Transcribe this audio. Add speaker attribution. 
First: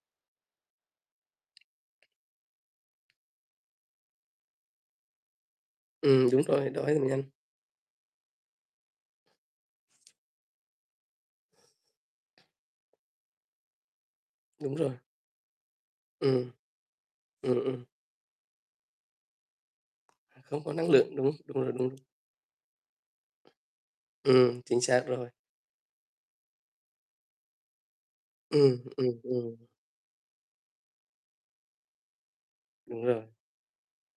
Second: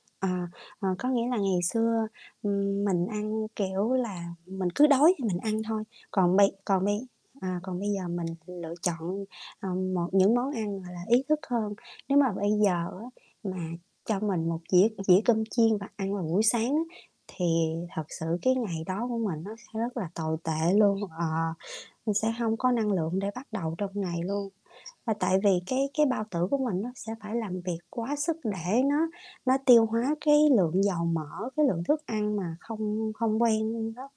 Speaker 1: À, ờ, có nghĩa là ngày xưa, ừm, mình ăn, kiểu là, mình cứ đói thì mình ăn thôi,
Speaker 2: Ừm,
Speaker 1: còn
Speaker 2: đúng
Speaker 1: bây
Speaker 2: rồi,
Speaker 1: còn
Speaker 2: đói thì
Speaker 1: bây
Speaker 2: mình ăn.
Speaker 1: à, còn bây giờ mình lựa chọn, ờ, một những món ăn, gọi là, ý thức hơn. Nếu mà bây giờ á, mà cho mình một
Speaker 2: Đúng
Speaker 1: dĩa
Speaker 2: rồi.
Speaker 1: dĩa cơm chiên và ăn vào buổi
Speaker 2: Ừm.
Speaker 1: sáng á, thì
Speaker 2: Ừm, ừm.
Speaker 1: thật sự cái ngày đó của mình nó sẽ rất là tồi
Speaker 2: À, không
Speaker 1: tệ
Speaker 2: có năng
Speaker 1: luôn.
Speaker 2: lượng,
Speaker 1: Ờ,
Speaker 2: đúng, ừm, rồi, ừm.
Speaker 1: mình sẽ hông có năng lượng để bắt đầu trong ngày luôn,
Speaker 2: Ừm, chính xác
Speaker 1: và
Speaker 2: rồi.
Speaker 1: tại vì cái cái bao tử của mình nó sẽ phải làm việc quá sức
Speaker 2: Ừm,
Speaker 1: để nó
Speaker 2: ừm,
Speaker 1: nó
Speaker 2: ừm.
Speaker 1: tiêu hóa cái lượng dầu mỡ, cái lượng thức ăn mà
Speaker 2: Đúng
Speaker 1: không
Speaker 2: rồi.
Speaker 1: không quen đó.